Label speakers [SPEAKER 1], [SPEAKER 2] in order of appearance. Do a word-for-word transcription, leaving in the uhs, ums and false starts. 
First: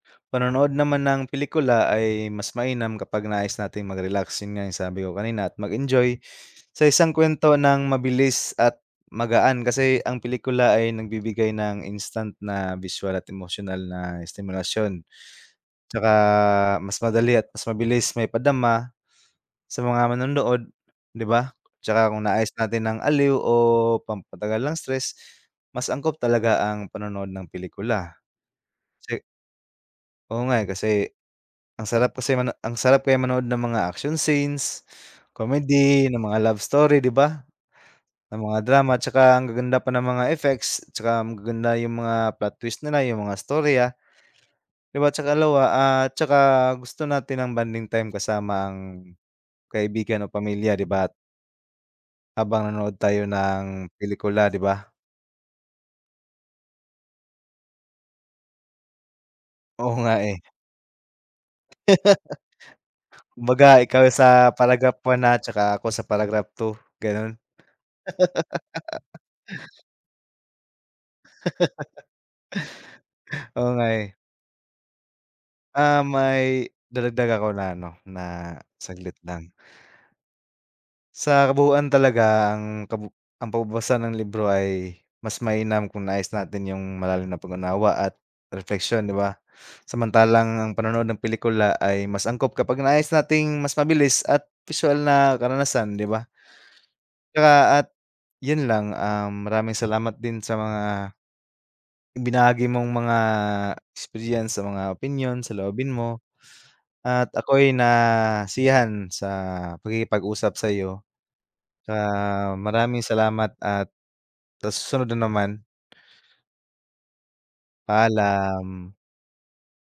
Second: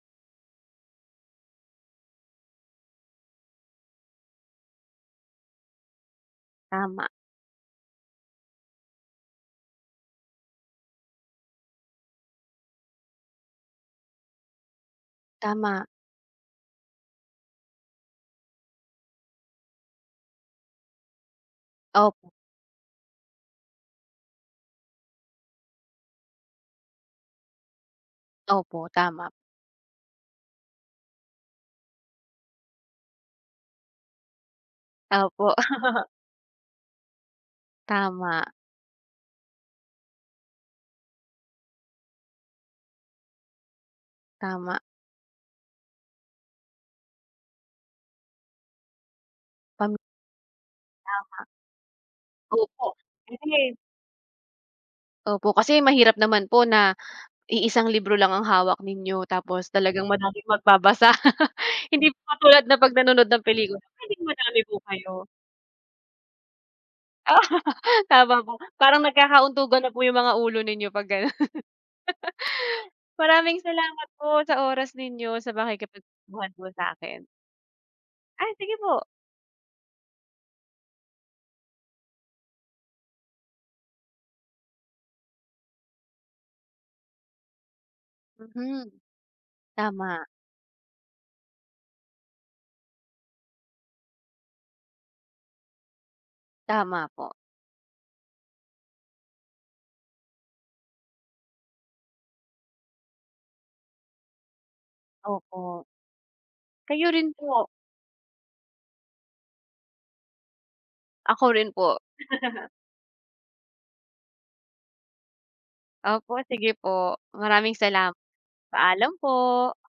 [SPEAKER 1] Panonood naman ng pelikula ay mas mainam kapag nais nating magrelax, yun nga yung sabi ko kanina at mag-enjoy sa
[SPEAKER 2] Tama.
[SPEAKER 1] isang kuwento ng mabilis at magaan kasi ang pelikula ay nagbibigay ng instant na bisual at emosyonal na estimulasyon.
[SPEAKER 2] Tama.
[SPEAKER 1] 'Tsaka mas madali at mas mabilis maipadama, sa mga manonood di ba? 'Tsaka kung
[SPEAKER 2] Op
[SPEAKER 1] nais natin ng aliw o pampatanggal ng stress, mas angkop talaga ang panonood ng pelikula.
[SPEAKER 2] Opo,
[SPEAKER 1] Kasi
[SPEAKER 2] tama.
[SPEAKER 1] oo nga, eh, kasi ang sarap kasi mano ang sarap kaya manood ng mga action scenes,
[SPEAKER 2] Opo.
[SPEAKER 1] comedy, ng mga love story di ba? Ng
[SPEAKER 2] Tama.
[SPEAKER 1] mga drama 'tsaka ang gaganda pa ng mga effects, 'tsaka magaganda yung mga plot twist nila yung mga istorya,
[SPEAKER 2] Tama.
[SPEAKER 1] di ba' tsaka lawa at saka gusto natin ng bonding time kasama ang
[SPEAKER 2] Pam
[SPEAKER 1] kaibigan o pamilya di ba t
[SPEAKER 2] Tama.
[SPEAKER 1] Habang
[SPEAKER 2] Opo,
[SPEAKER 1] nanonood tayo
[SPEAKER 2] kasi
[SPEAKER 1] ng pelikula di ba?
[SPEAKER 2] opo kasi mahirap naman po na iisang libro lang ang hawak ninyo tapos
[SPEAKER 1] Oo
[SPEAKER 2] talagang
[SPEAKER 1] nga, eh.
[SPEAKER 2] maraming magbabasa hindi po katulad na pag nanonood ng
[SPEAKER 1] Kumbaga
[SPEAKER 2] pelikula,
[SPEAKER 1] ikaw
[SPEAKER 2] puwedeng
[SPEAKER 1] sa
[SPEAKER 2] madami po
[SPEAKER 1] paragraph one,
[SPEAKER 2] kayo.
[SPEAKER 1] ah, 'tsaka ako sa paragraph two, ganon.
[SPEAKER 2] Tama po, parang nagkaka-untugan na po yung mga ulo ninyo pag ganon. Maraming
[SPEAKER 1] Oo, nga
[SPEAKER 2] salamat
[SPEAKER 1] eh.
[SPEAKER 2] po sa oras ninyo, sa
[SPEAKER 1] Um,
[SPEAKER 2] pakikipagkwentuhan mo
[SPEAKER 1] may
[SPEAKER 2] sa'kin.
[SPEAKER 1] dadagdag ako na ano,
[SPEAKER 2] Ay
[SPEAKER 1] na
[SPEAKER 2] sige po.
[SPEAKER 1] saglit lang Sa kabuuan talaga ang kabu ang pagbabasa ng libro ay mas mainam kung nais natin yung malalim na pag-unawa at
[SPEAKER 2] Mhm,
[SPEAKER 1] repleksiyon di ba,
[SPEAKER 2] tama.
[SPEAKER 1] samantalang ang panonood ng pelikula ay mas angkop kapag nais nating mas mabilis at bisual na karanasan di ba?
[SPEAKER 2] Tama po.
[SPEAKER 1] 'Tsaka at yun lang, um, maraming salamat din sa mga ibinahagi mong mga experience sa mga opinyon,
[SPEAKER 2] Opo.
[SPEAKER 1] saloobin mo,
[SPEAKER 2] Kayo
[SPEAKER 1] at
[SPEAKER 2] rin po.
[SPEAKER 1] ako'y nasiyahan sa pakikipag usap sayo.
[SPEAKER 2] Ako rin po.
[SPEAKER 1] Ah, maraming salamat at sa susunod na naman.
[SPEAKER 2] Opo, sige po, maraming salamat,
[SPEAKER 1] Paalam.
[SPEAKER 2] paalam po.